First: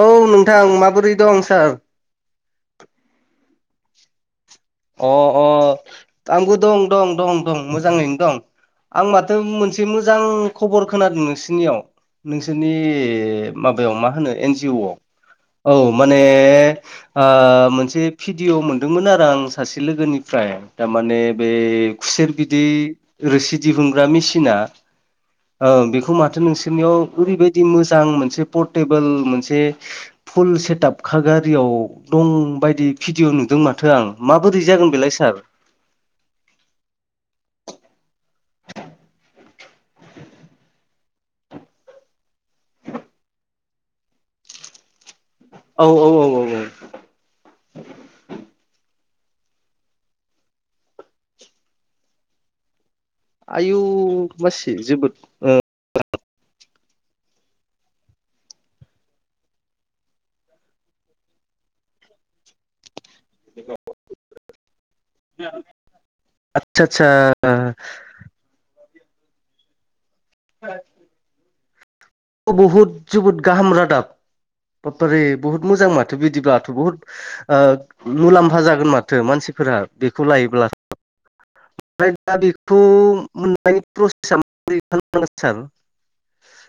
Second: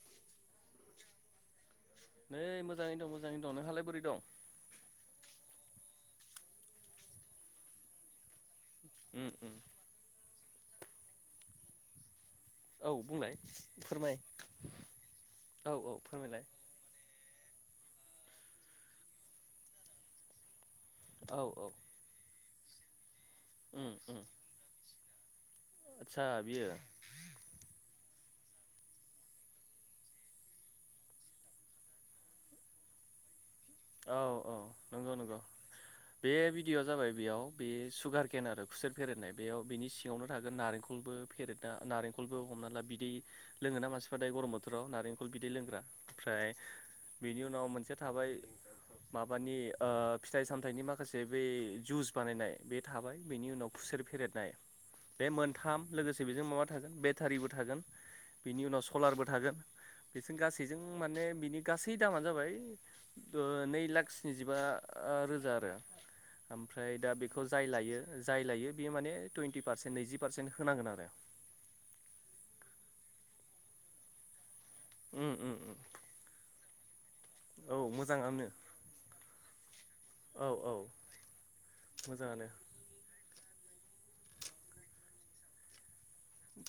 औ नोंथां माबोरै दं सार नै मोजाङै दं मोजाङै दं नोंहालाय बोरै दं? अ अ आंबो दं दं दं दं मोजाङैनो दं आं उम माथो उम मोनसे मोजां खबर खोनादों नोंसिनियाव नोंसोरनि औ बुंलाय माबायाव मा फोरमाय होनो एन जि अ आव औ माने मोनसे भिडिअ मोनदोंमोन आरो आं सासे लोगोनिफ्राय थारमाने औ बे औ खुसेर बिदै रोसि उम दिहुनग्रा उम मिसिना औ बेखौ आदसा माथो बियो नोंसोरनियाव ओरैबायदि मोजां मोनसे पर्टेबोल मोनसे फुल सेटआप खागारियाव दं बायदि भिडिय' नुदों माथो आं औ औ माबोरै जागोन नंगौ बेलाय नंगौ सार? बे भिडिय'आ जाबाय बेयाव बे सुगार केन आरो खुसेर फेरेदनाय बेयाव बिनि सिङावनो थागोन नारेंखलबो फेरेद दा नारेंखलबो हमना ला बिदै लोङोना मानसिफ्रा दायो गरम बोथोराव नारें खल बिदै लोंग्रा औ औ औ ओमफ्राय औ बेनि उनाव मोनसेया थाबाय माबानि ओ फिथाइ सामथायाइनि माखासे बे जुस बानायनाय बे थाबाय बेनि उनाव आयु खुसेर फेरेदनाय मासि जोबोद बे मोनथाम लोगोसे बेजों माबा थागोन बेटारिबो थागोन बिनि उनाव सलारबो थागोन बेजों गासैजों माने बिनि गासै दामानो जाबाय ओ नै लाख स्निजिबा आ रोजा आरो आदसा ओमफ्राय आदसा दा बेखौ जाय लायो जाय लायो बेयो माने टुइन्टि पारसेन्ट नैजि पारसेन्ट होनांगोन आरो बहुत जोबोद गाहाम रादाब बाब्बारे उम उम बहुत उम मोजां माथो बिदिब्लाथ' बुहुत ओ औ मोजाङानो मुलाम्फा जागोन माथो मानसिफोरा बेखौ औ लायोब्ला औ [unintelligible] दा मोजाङानो बेखौ [unintelligible]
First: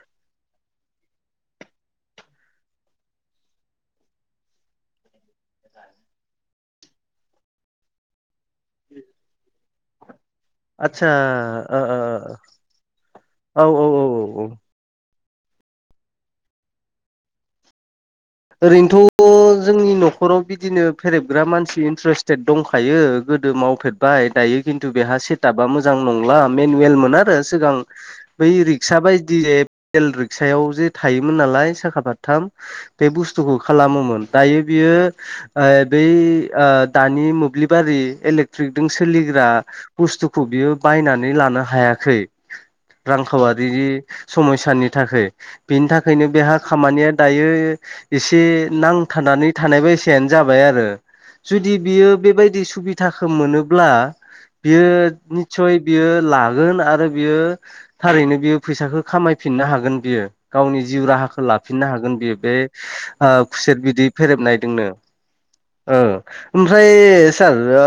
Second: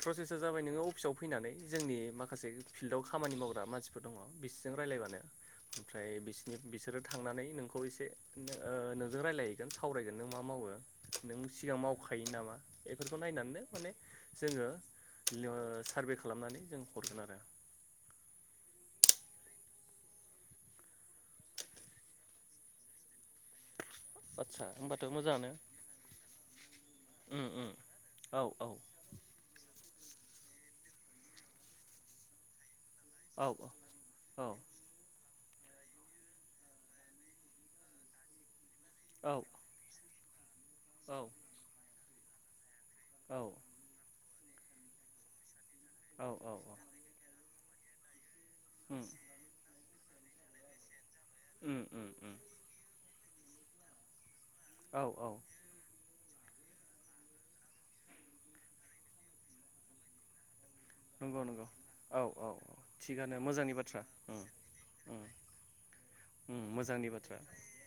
प्रसेसा जाबाय नोङो अफिसाव फैनानै जोंनि माखासे फिल्डआव खामानि मावग्रा मानसि फोर दङ बिसोजों रायलायबानो ओमफ्राय बिसिनि बिसोरो थांनानै नोंखौ इसे नो ओ नोजों रालाय नों सावरायगोन नों मा मावो आदसा नों सिगां मावखायो नामा बेफोरखौ ओ नायनानैनो औ माने औ औ औ जोङो [unintelligible] सारभे खालामनानै जों हरगोन आरो ओरैनोथ' जोंनि न'खराव बिदिनो फेरेबग्रा मानसि इन्ट्रेस्टेद दंखायो गोदो मावफेद बाय दायो आदसा खिन्थु होमबाथ' बेहा मोजाङानो सेटआपा मोजां नंला मेनुयेलमोन आरो उम उम सिगां औ बै औ रिक्सा बायदि एफ एल रिक्सायाव जे थायोमोन नालाय साखा फाथथाम बे औ बुस्थुखौ खालामोमोन दायो बियो। आइ बै आ दानि मोब्लिबारि इलेक्ट्रिकदों औ सोलिग्रा बुस्थुखौ बियो बायनानै लानो हायाखै औ रांखावारि समयसानि थाखाय बिनि औ थाखायनो बेहा औ खामानिया दायो इसे उम नांथानानै थानाय बायसायानो जाबाय आरो जुदि उम उम बियो उम बेबायदि सुबिदाखौ मोनोब्ला बियो औ औ निसय बियो लागोन आरो बियो थारैनो बियो फैसाखो खामायफिननो हागोन बियो गावनि जिउ राहाखो नंगौ नंगौ लाफिननो हागोन औ बियो औ बे औ थिगानो आ मोजांनि खुसेत बाथ्रा बिदि उम फेरेबनाय दोंनो उम ओ उम ओमफ्राय मोजांनि बाथ्रा सार ओ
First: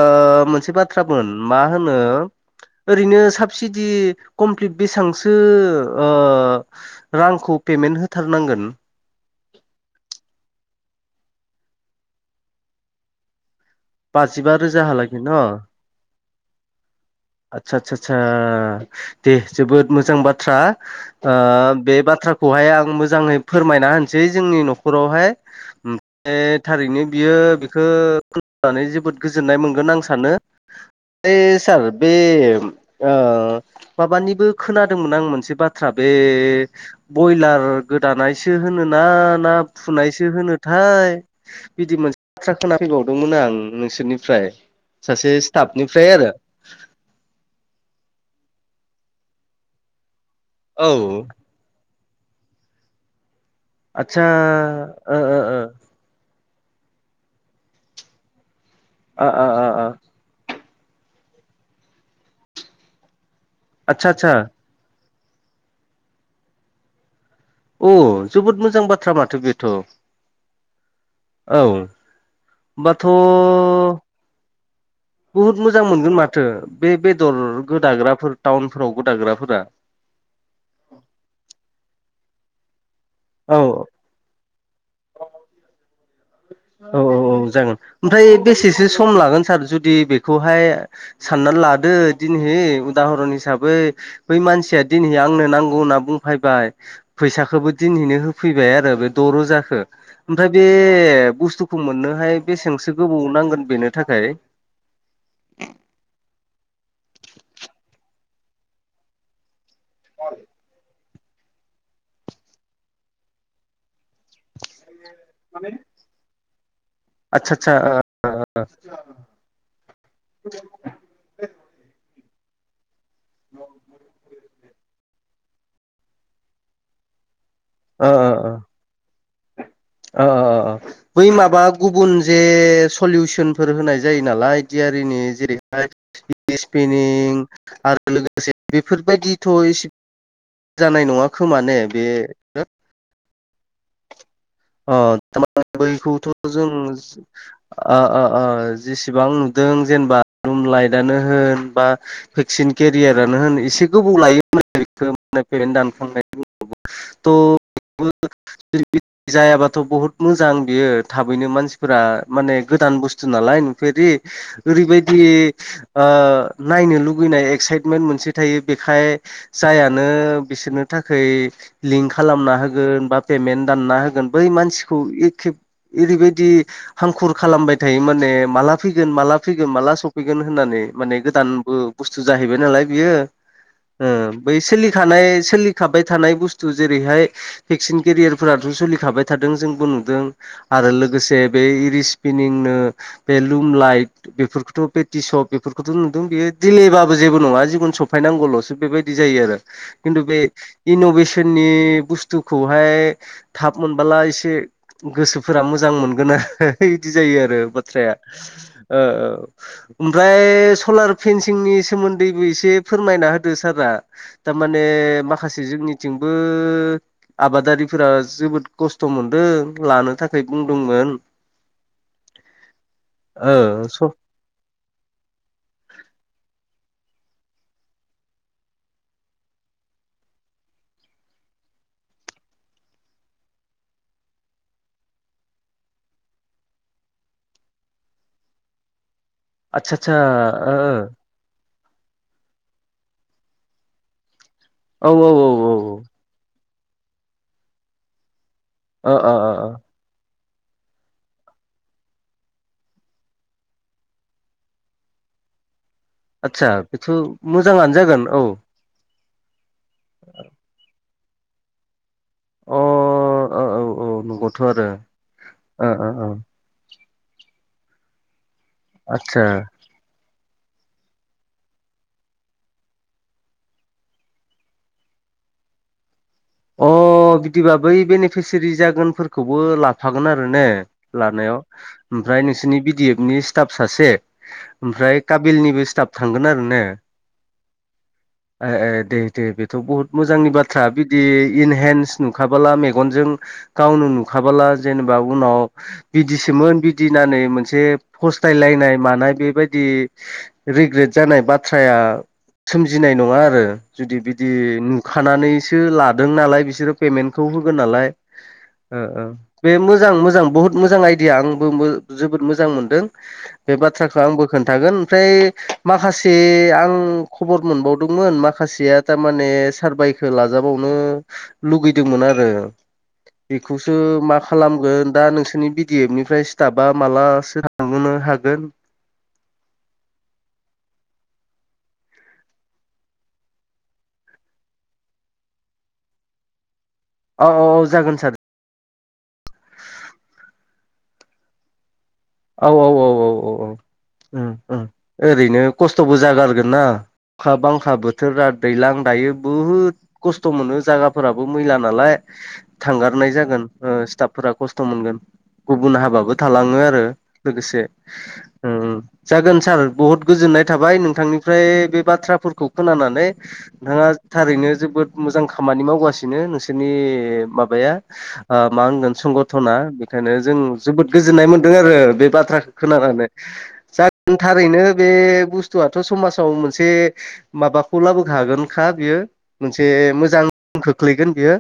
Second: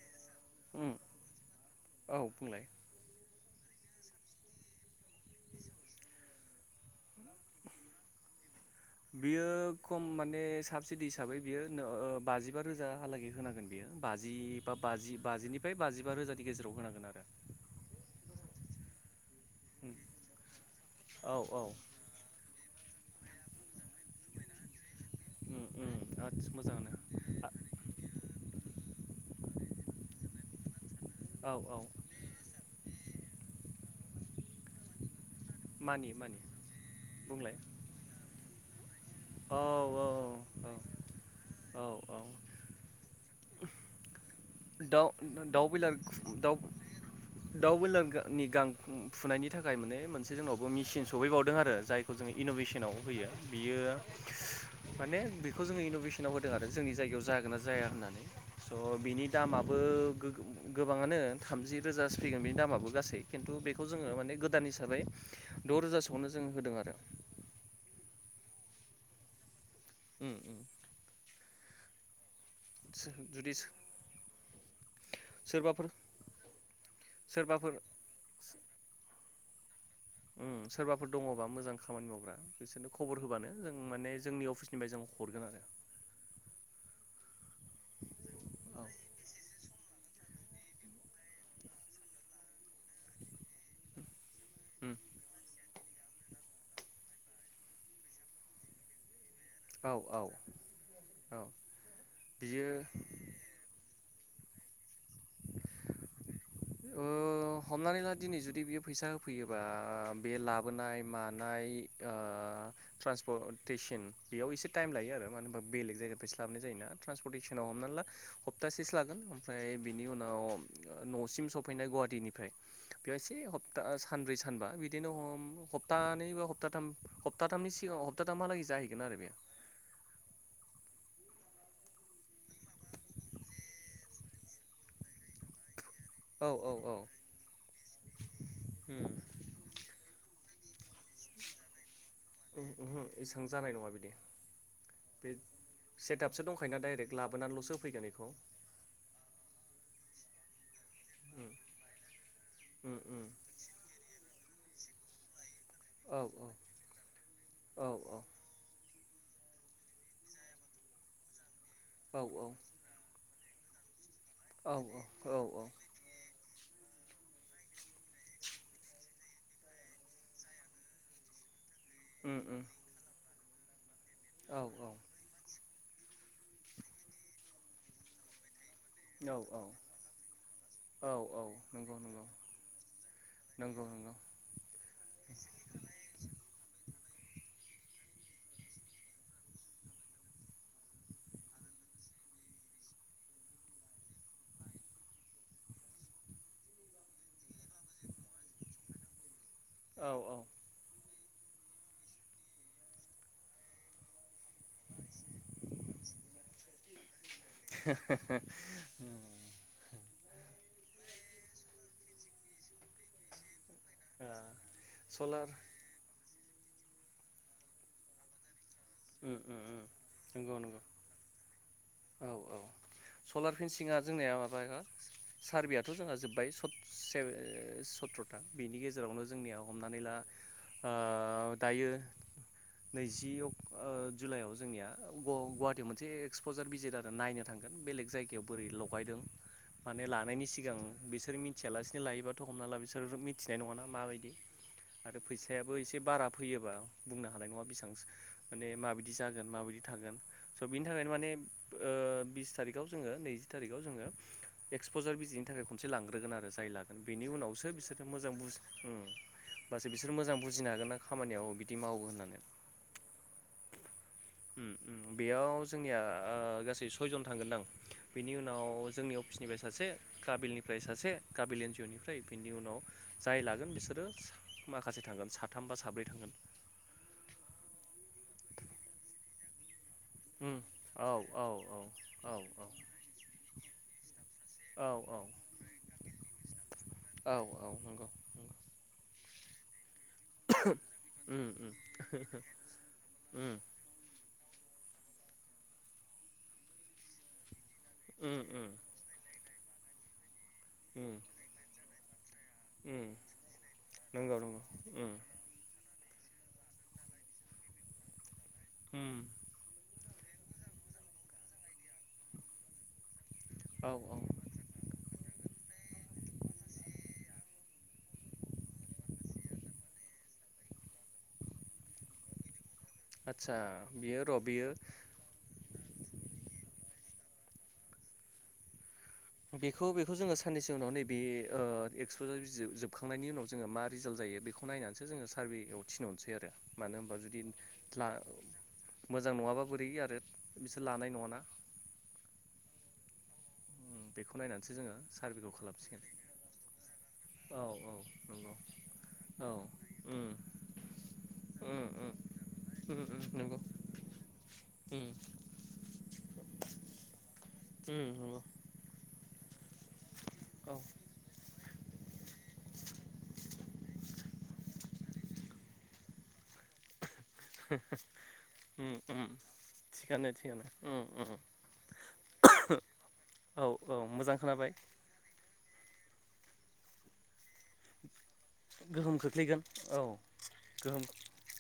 मोनसे उम बाथ्रामोन मा होनो औ बुंलाय ओरैनो साबसिडि कमप्लिट बिसंसो ओ रांखौ पेमेन्ट होथारनांगोन बियो खम माने साबसिडि हिसाबै बियो नो ओ बाजिबा रोजा हालागे होनांगोन बेयो बाजि बाजिबा बा बाजि रोजाहालागै न' बाजिनिफ्राय बाजिबा रोजानि गेजेराव होनांगोन आरो आच्चा चा चा दे जोबोद मोजां बाथ्रा औ आ औ बे बाथ्रा खौहाय आं मोजाङै फोरमायना होनसै जोंनि न'खरावहाय उम उम ओमफाय आदसा मोजाङानो थारैनो बियो बेखो [unintelligible] नानै जोबोद गोजोननाय मोनगोन आं सानो [unintelligible] औ औ सार बे ओ माबानिबो खोनादोंमोन आं मोन से बाथ्रा बे मानियो मानियो बुंलाय बयलार गोदानायसो होनो ना ना औ औ फुनायसो होनो औ थाय औ बिदि औ मोनसे [unintelligible] खोनाफैबावदोंमोन आं नोंसोरनिफ्राय दाउ सासे दाउ बोयलार स्टाफनिफ्राय आरो खु दाउ दाउ बयलार गां नि गां फ फुनायनि थाखाय माने मोनसे जोंनाव बाव मिसिन औ सहैबावदों आरो जायखौ जोङो इन'भेसनाव होयो बियो आदसा ओ माने ओ बेखौ जोंङो इन'भेसन नाव होदो आरो जोंनि जायगायाव जागोन ना जाया होननानै स' बिनि आ आ दामा बो आ गो गो गोबांआनो थामजि रोजासो फैगोन बे दामाबो गासै केन्तु बे खौ आदसा जोङो माने आदसा गोदान हिसाबै द' रोजासोआवनो जों होदों आरो अ जोबोद मोजां बाथ्रा माथो बे उम उम औ बाथ' जुदि बुहुत मोजां सोरबाफोर मोनगोन माथो बे बेदर सोरबाफोर गोदाग्राफोर टाउनफोराव गोदाग्राफोरा उम सोरबाफोर दङबा मोजां खामानि मावग्रा बिसोरनो खबर होबानो औ जों औ माने जोंनि अफिस निफ्राय जों हरगोन आरो। औ औ औ जागोन ओमफ्राय औ बेसेसो सम लागोन सार जुदि बे खौहाय साननानै लादो दिनहि। उदाहरन हिसाबै बै मानसिया उम दिनै आंनो नांगौ होनना बुं फायबाय फैसाखोबो दिनिनो होफैबाय आरो बे द' रोजाखो औ ओमफ्राय औ बे बे औ बुस्थुखौ मोननोहाय बियो बेसांसो गोबाव नांगोन बेनो थाखाय? ओ हमनानै ला दिनै जुदि बेयो फैसा फैयोबा बे लाब लाबोनाय मानाय ओ ट्रान्सप'टेसन बेयाव एसे टाइम लायो आरो। मानो होनबा बेलेग जायगाफ्रायसो लाबोनाय जायोना ट्रेन्सपरटेसनाव आदसा हमनानै आदसा ला हप्तासेसो लागोन ओमफ्राय। बेनि उनाव नसिम सफैनाय गुवाहाटीनिफ्राय बेयाव इसे हब ता सानब्रै सानबा। सानबा बिदिनो हम हप्तानै बा हप्ताथाम हप्ताथामनि सिगां हप्ताथामहालागै जाहैगोन आरो बेयो। अ अ अ अ। बै माबा गुबुन जे सलिउसनफोर होनाय जायो नालाय डियारिनि औ जेरैहाय। औ औ स्पेनिं आरो लोगोसे बेफोरबायदिथ' इसे। जानाय नङा खोमा ने बे ओहो एसेबां जानाय नङा बिदि ओ। बे अ बैखौथ' सेटआपसो जों दंखायोना डाइरेक्ट लाबोनानैल'सो होफैगोन बेखौ [unintelligible] जेसेबां नुदों जेनेबा रुम लाइट। नो उम होन बा भेकसिन उम उम केरियारआनो होन एसे गोबाव लायो होन [unintelligible] [unintelligible] औ औ। औ द' [unintelligible] ज जायाबाथ' बहुत मोजां बियो थाबैनो मानसि [unintelligible] फोरा औ माने गोदान बुस्थु नालाय नुफेरि औ ओरैबायदि। औ औ ओ नायनो लुगैनाय एक्साइटमेन्ट मोनसे थायो बेखाय जाया। नो बिसोरनो थाखै लिंक उम खालामना उम होगोन बा पेमेन्त दानना होगोन। बै औ मानसिखौ एखे ओरैबायदि हांखुर खालामबाय थायो माने मालाबा। फैगोन माला फैगोन माला सफैगोन होननानै औ माने औ गोदानबो बुस्थु जाहैबाय नालाय बियो। नोंगौ ओ नोंगौ। बै सोलिखानाय सोलिखाबाय थानाय बुस्थु जेरैहाय। भेक्सिन केरियारफोराथ' सोलिखाबाय थादों जोंबो नुदों। आरो लोगोसे बे इरि सिपिनिंनो। बे लुम लाइट बेफोरखौथ' बे टिसप बेफोरखौथ' नुदों बेयो। दिलेबाबो जेबो नङा जिखुनु सफायनांगौल'सो बेबायदि जायो आरो औ खिन्थु औ बे। ओ इन'भेसननि बुस्थुखौहाय थाब मोनबोला एसे। गोसोफोरा मोजां मोनगोन आरो बिदि जायो आरो बाथ्राया ओ ओ ओमफ्राय सलार फेनसिंनि सोमोन्दैबो एसे फोरमायना होदो सारा थारमाने सलार माखासे जोंनिथिंबो आबादारिफोरा जोबोद खस्थ' उम मोनदों उम उम लानो थाखाय नंगौ नंगौ बुंदोंमोन। औ औ ओ सलार फेनसिंआ स जोंनिया माबा सारभेआथ' जोंहा जोब्बाय से सथ्र'था बेनि गेजेरावनो जोंनिया हमनानै ला आ दायो नैजि अ जुलाइआव जोंनिया गुवाहाटटियाव मोनसे एक्सप कजार बिजिर आरो नायनो थांगोन बेलेग जायगायाव बोरै लगायदों माने आदसा आदसा लानायनि सिगां बिसोर मिथियालासिनो लायोबाथ' हमना ला बिसोर मिथिनाय नङाना माबायदि ओ आरो औ औ फैसायाबो एसे बारा फैयोबा बुंनो हानाय नङा बेसेबां माने माबायदि औ औ ओ जागोन ओ ओ माबायदि थागोन स' बिनि थाखायनो माने बिस थारिखआव जोङो नैजि थारिखआव जोङो एक्सपजार बिजिनि थाखाय खनथ मोनसे लांग्रोगोन आरो आदसा जाय लागोन बेथ' बेनि उनावसो मोजाङानो बिसोरो जागोन मोजां औ बुज ओम होमबासो बिसोर मोजां बुजिनो हागोन ना खामानियाव बिदि मावो होननानै। अ ओ औ औ नंगौथ' ओम आरो ओम बेयाव ओ जोंनिया ओ ओ गासै सयजन थांगोनदां बेनि उनाव जोंनि आदसा अफिसनिफ्राय सासे काबिलनिफ्राय सासे काबिल एन जि अ निफ्राय बिनि उनाव जाय लागोन बिसोरो माखासे थांगोन साथाम बा साब्रै थांगोन। अ बिदिबा बै बेनिफिसिारि जागोनफोरखौबो लाफ फागोन आरो उम ने औ औ लानायाव औ औ ओमफ्राय नोंसोरनि बि डि एफ नि स्टाफ सासे। ओमफ्राय औ काबिलनिबो स्टाफ थांगोन आरो ने औ औ नंगौ नंगौ। ए दे। दे बेथ' बहुत मोजांनि बाथ्रा बिदि उम उम इनहेन्स नुखाबोला मेगनजों उम गावनो नुखाबोला जेनेबा उनाव बिदिसोमोन बिदिनानै मोनसे उम उम फस्थायलायनाय मानाय बेबायदि रिग्रेट उम जानाय बाथ्राया। सोमजिनाय उम नङा आरो जुदि नंगौ बिदि नंगौ उम नुखानानै बिसो लादों नालाय बिसोरो पेमेन्टखौ होगोन नालाय। ओ उम ओ बे मोजां मोजां बहुत मोजां आइडिया आंबो जोबोद मोजां मोनदों। औ औ बेबाथ्राखौ आंबो खोन्थागोन ओमफ्राय माखासे आं खबर मोनबावदोंमोन माखासेया थारमाने सारभाइखौ लाजाबावनो लुगैदोंमोन आरो आदसा बेखौसो बियो मा र' बियो खालामगोन। दा नोंसोरनि बिडि एफ निफ्राय स्टाबा मालासो थांहोनो हागोन। बेखौ बेखौ जोङो साननैसो उनाव नैबे ओ एक्सप'जार जोबखांनायनि उनाव जोङो मा रिजाल्ट जायो बेखौ खौ नायनानैसो जोङो सारभेयाव थिनहरसै आरो मानो होनबा जुदि औ औ ला जागोन सार मोजां नङाब्ला बोरै आरो बिसोर लानाय नङाना। औ औ औ औ औ बेखौ नायनानैसो औ जोङो सारभेखौ ओरैनो खालामसिगोन खस्थ'बो जागारगोन ना। अखा औ बांखा औ बोथोरा नंगौ दैज्लां दायो औ बुहुद उम खस्थ' मोनो जायगाफोराबो मैला उम नालाय। उम उम उम थांगारनाय नंगौ जागोन ओ स्टाफफोरा खस्थ' उम मोनगोन। गुबुन हाबाबो थालाङो आरो लोगोसे उम नंगौ ओ जागोन सार बहुद गोजोननाय औ थाबाय नोंथांनि ओमफ्राय बे बाथ्राफोरखौ खोनानानै नोंथाङा थारैनो जोबोद मोजां खामानि मावगासिनो नोंसोरनि बे माबाया ओ मा उम होनगोन उम संगना थिगानो बेनिखायनो जों थिगानो उम जोबोद उम गोजोननाय मोनदों आरो बे बाथ्राखौ खोनानो औ औ मोजां जागोन खोनाबाय थारैनो बे बुस्थुआथ' समाजाव मोनसे माबाखौ लाबोखागोनखा बियो गोहोम खोख्लैगोन मोनसे औ मोजां गोहोम खोख्लैगोन बियो।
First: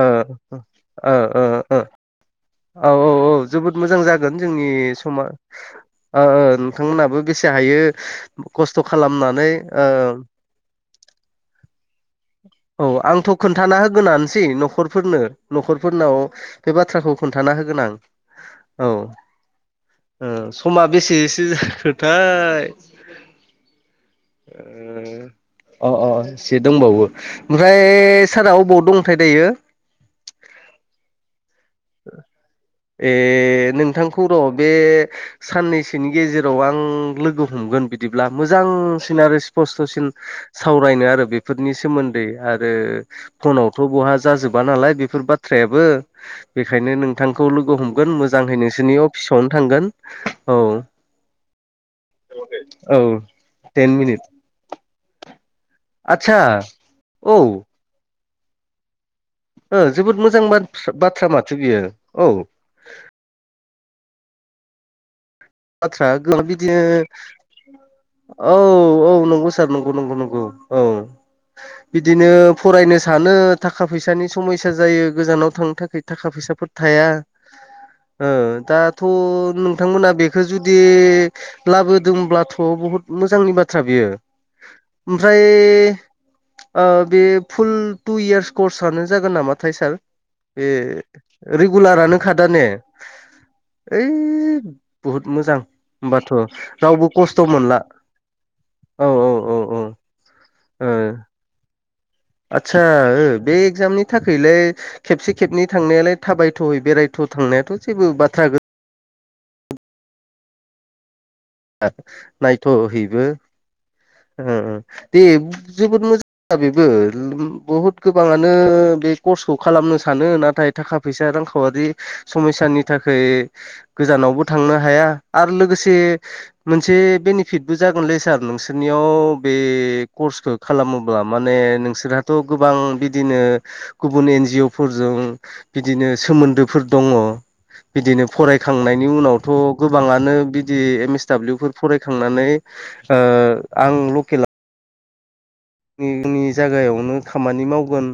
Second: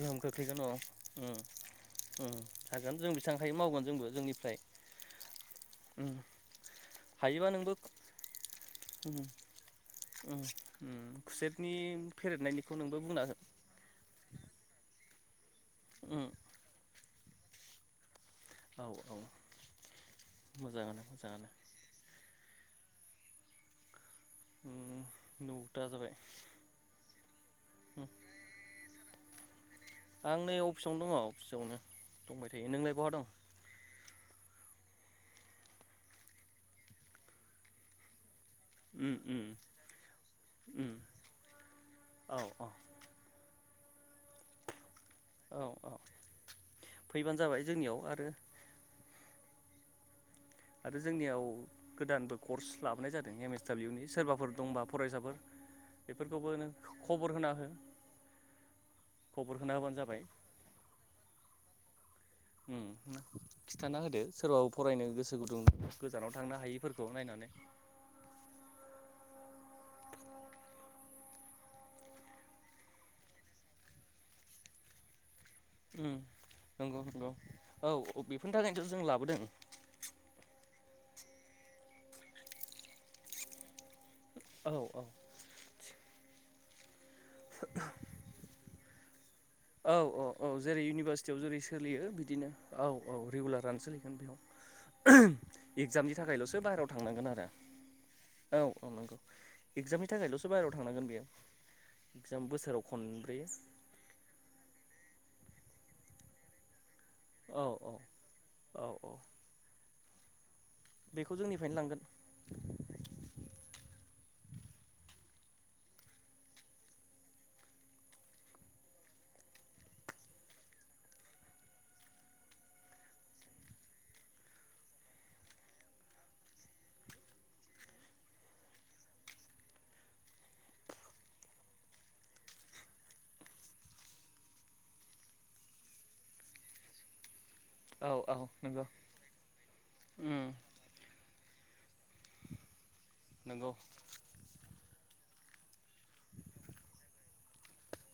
ओ खोख्लैगोन औ उम ओ उम औ हागोन जों औ बेसेबांहायो जोबोद मावगोन मोजां जोंबो जागोन। जोंनिफ्राय जोंनि समाज नोंथांमोनहाबो हायोबा बेसे नोंबो हायो खस्थ' खालामनानै ओम ओम खुसेतनि औ आंथ' खोन्थाना होगोनानोसै न'खरफोरनो न'खरफोरनाव। उम बे बाथ्राखौ खोन्थाना होगोन आं। औ ओ समा मोजाङानो बेसेसो मोजाङानो जाखो? थाय उम नौथा ओ अ जाबाय अ एसे दंबावो। ओमफ्राय सारा अबावयाव दंथाय दायो? आं नै अफिसावनो दङ अफिसावनो दंबाय थायो। नोंलाय ए बहा दं? नोंथांखौ र' बे साननैसोनि गेजेराव आं लोगो हमगोन बिद बिदिब्ला उम मोजांसिन आरो उम स्पस्त'सिन उम सावरायनो आरो बेफोरनि सोमोन्दै औ औ आरो फनावथ' बहा जाजोबा नालाय बेफोर बाथ औ थ्रायाबो औ बेखायनो फैबानो नोंथांखौ जाबाय लोगो जोंनियाव हमगोन आरो मोजाङै नोंसोरनि अफिसावनो थांगोन। औ आरो जोंनियाव गोदानबो कर्स औ लाबोनाय जादों एम एस दाब्लिउ टेन नि मिनिट सोरबाफोर दंबा फरायसाफोर आदसा बेफोरखौबो नों खबर औ होना हो। खबर होना ओ होबानो जोबोद जाबाय मोजां बाथथ्रा बाथ्रा माथो बियो औ उम खिथाना होदो सोरबाबो फरायनो गोसो गुदुं बाथ्रा गोजानाव [inaudible] थांनो बिदिनो हायिफोरखौ नायनानै औ औ नंगौ सार नंगौ नंगौ नंगौ औ बिदिनो फरायनो सानो थाखा फैसानि समायसा जायो गोजानाव थां थाखै उम थाखा फैसाफोर नंगौ थाया नंगौ औ औ बेफोरनि थाखायनोथ' जों दाथ' लाबोदों नों थांमोना बेखौ जुदि लाबोदोंब्लाथ' बहुत मोजांनि बाथ्रा बेयो औ औ ओमफ्राय बे फुल टु इयार्स कर्सनो जागोन नामा? औ औ औ जेरै इउनिभारसिटियाव जेरै सोलियो रेगुलारानो खादा बिदिनो ने औ औ रेगुलारानो ओइ सोलिगोन बुहुद मोजां बेयाव इगजामनि होमबाथ' थाखायल'सो बाहेरायाव रावबो थांनांगोन खस्थ' आरो मोनला औ औ नंगौ औ औ औ इगजामनि थाखायल'सो बाहेरायाव थांनांगोन बेयाव आतसा बे एक्जामनि थाखैलाय खेबसे खेबनै थांनायालाय थाबायथ'यै बेरायथ' औ थांनायाथ' औ जेबो बाथ्रा औ औ बेखौ जोंनिफ्रायनो लांगोन नायथ' हैबो उम उम दे जोबोद मोजां [inaudible] बेबो बहुत गोबाङानो बे कर्सखौ खालामनो सानो नाथाय थाखा फैसा रांखावरि समायसानि थाखाय गोजानावबो थांनो हाया आरो लोगोसे मोनसे बेनिफिटबो जागोनलै सार नोंसोरनियाव बे कर्सखौ खालामोब्ला माने नोंसोरहाथ' गोबां बिदिनो गुबुन एन जि अ फोरजों बिदिनो सोमोन्दोफोर दङ औ बिदिनो औ नंगौ फरायखांनायनि उनावथ' गोबाङानो उम बिदि एम एस दाब्लिउ फो फरायखांनानै नंगौ आंल' जोंनि जायागायावनो खामानि मावगोन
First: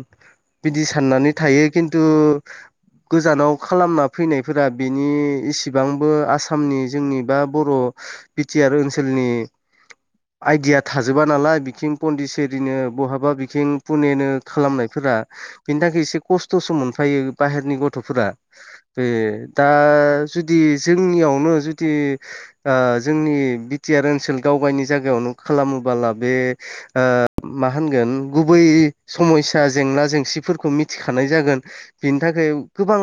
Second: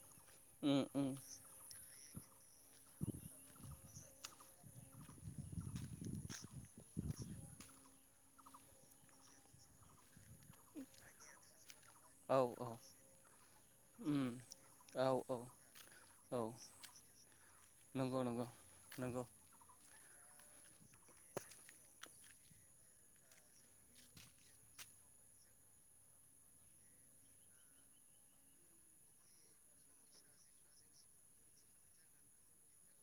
उम बिदि उम साननानै थायो खिन्थु गोजानाव खालामना फैनायफोरा बेनि इसेबांबो आसा सामनि जोंनि बा बर' बिटिआर ओनसोलनि आइदिया थाजोबा नालाय बिथिं कन्दिस औ औ बिदिनो बहाबा बिथिं उम पुनेनो औ खालामनायफोरा औ बेनि थाखाय एसे औ खस्थ'सो मोनफायो बाहेरनि नंगौ गथ'फोरा नंगौ बे नंगौ दा जुदि जोंनियावनो जुदि जोंनि बिटिआर ओनसोल गावगावनि जायगायावनो खालामोबोला बे ओ मा होनगोन गुबै समयसा जेंना जेंसिफोरखौ मिथिखानाय जागोन बिनि थाखाय गोबां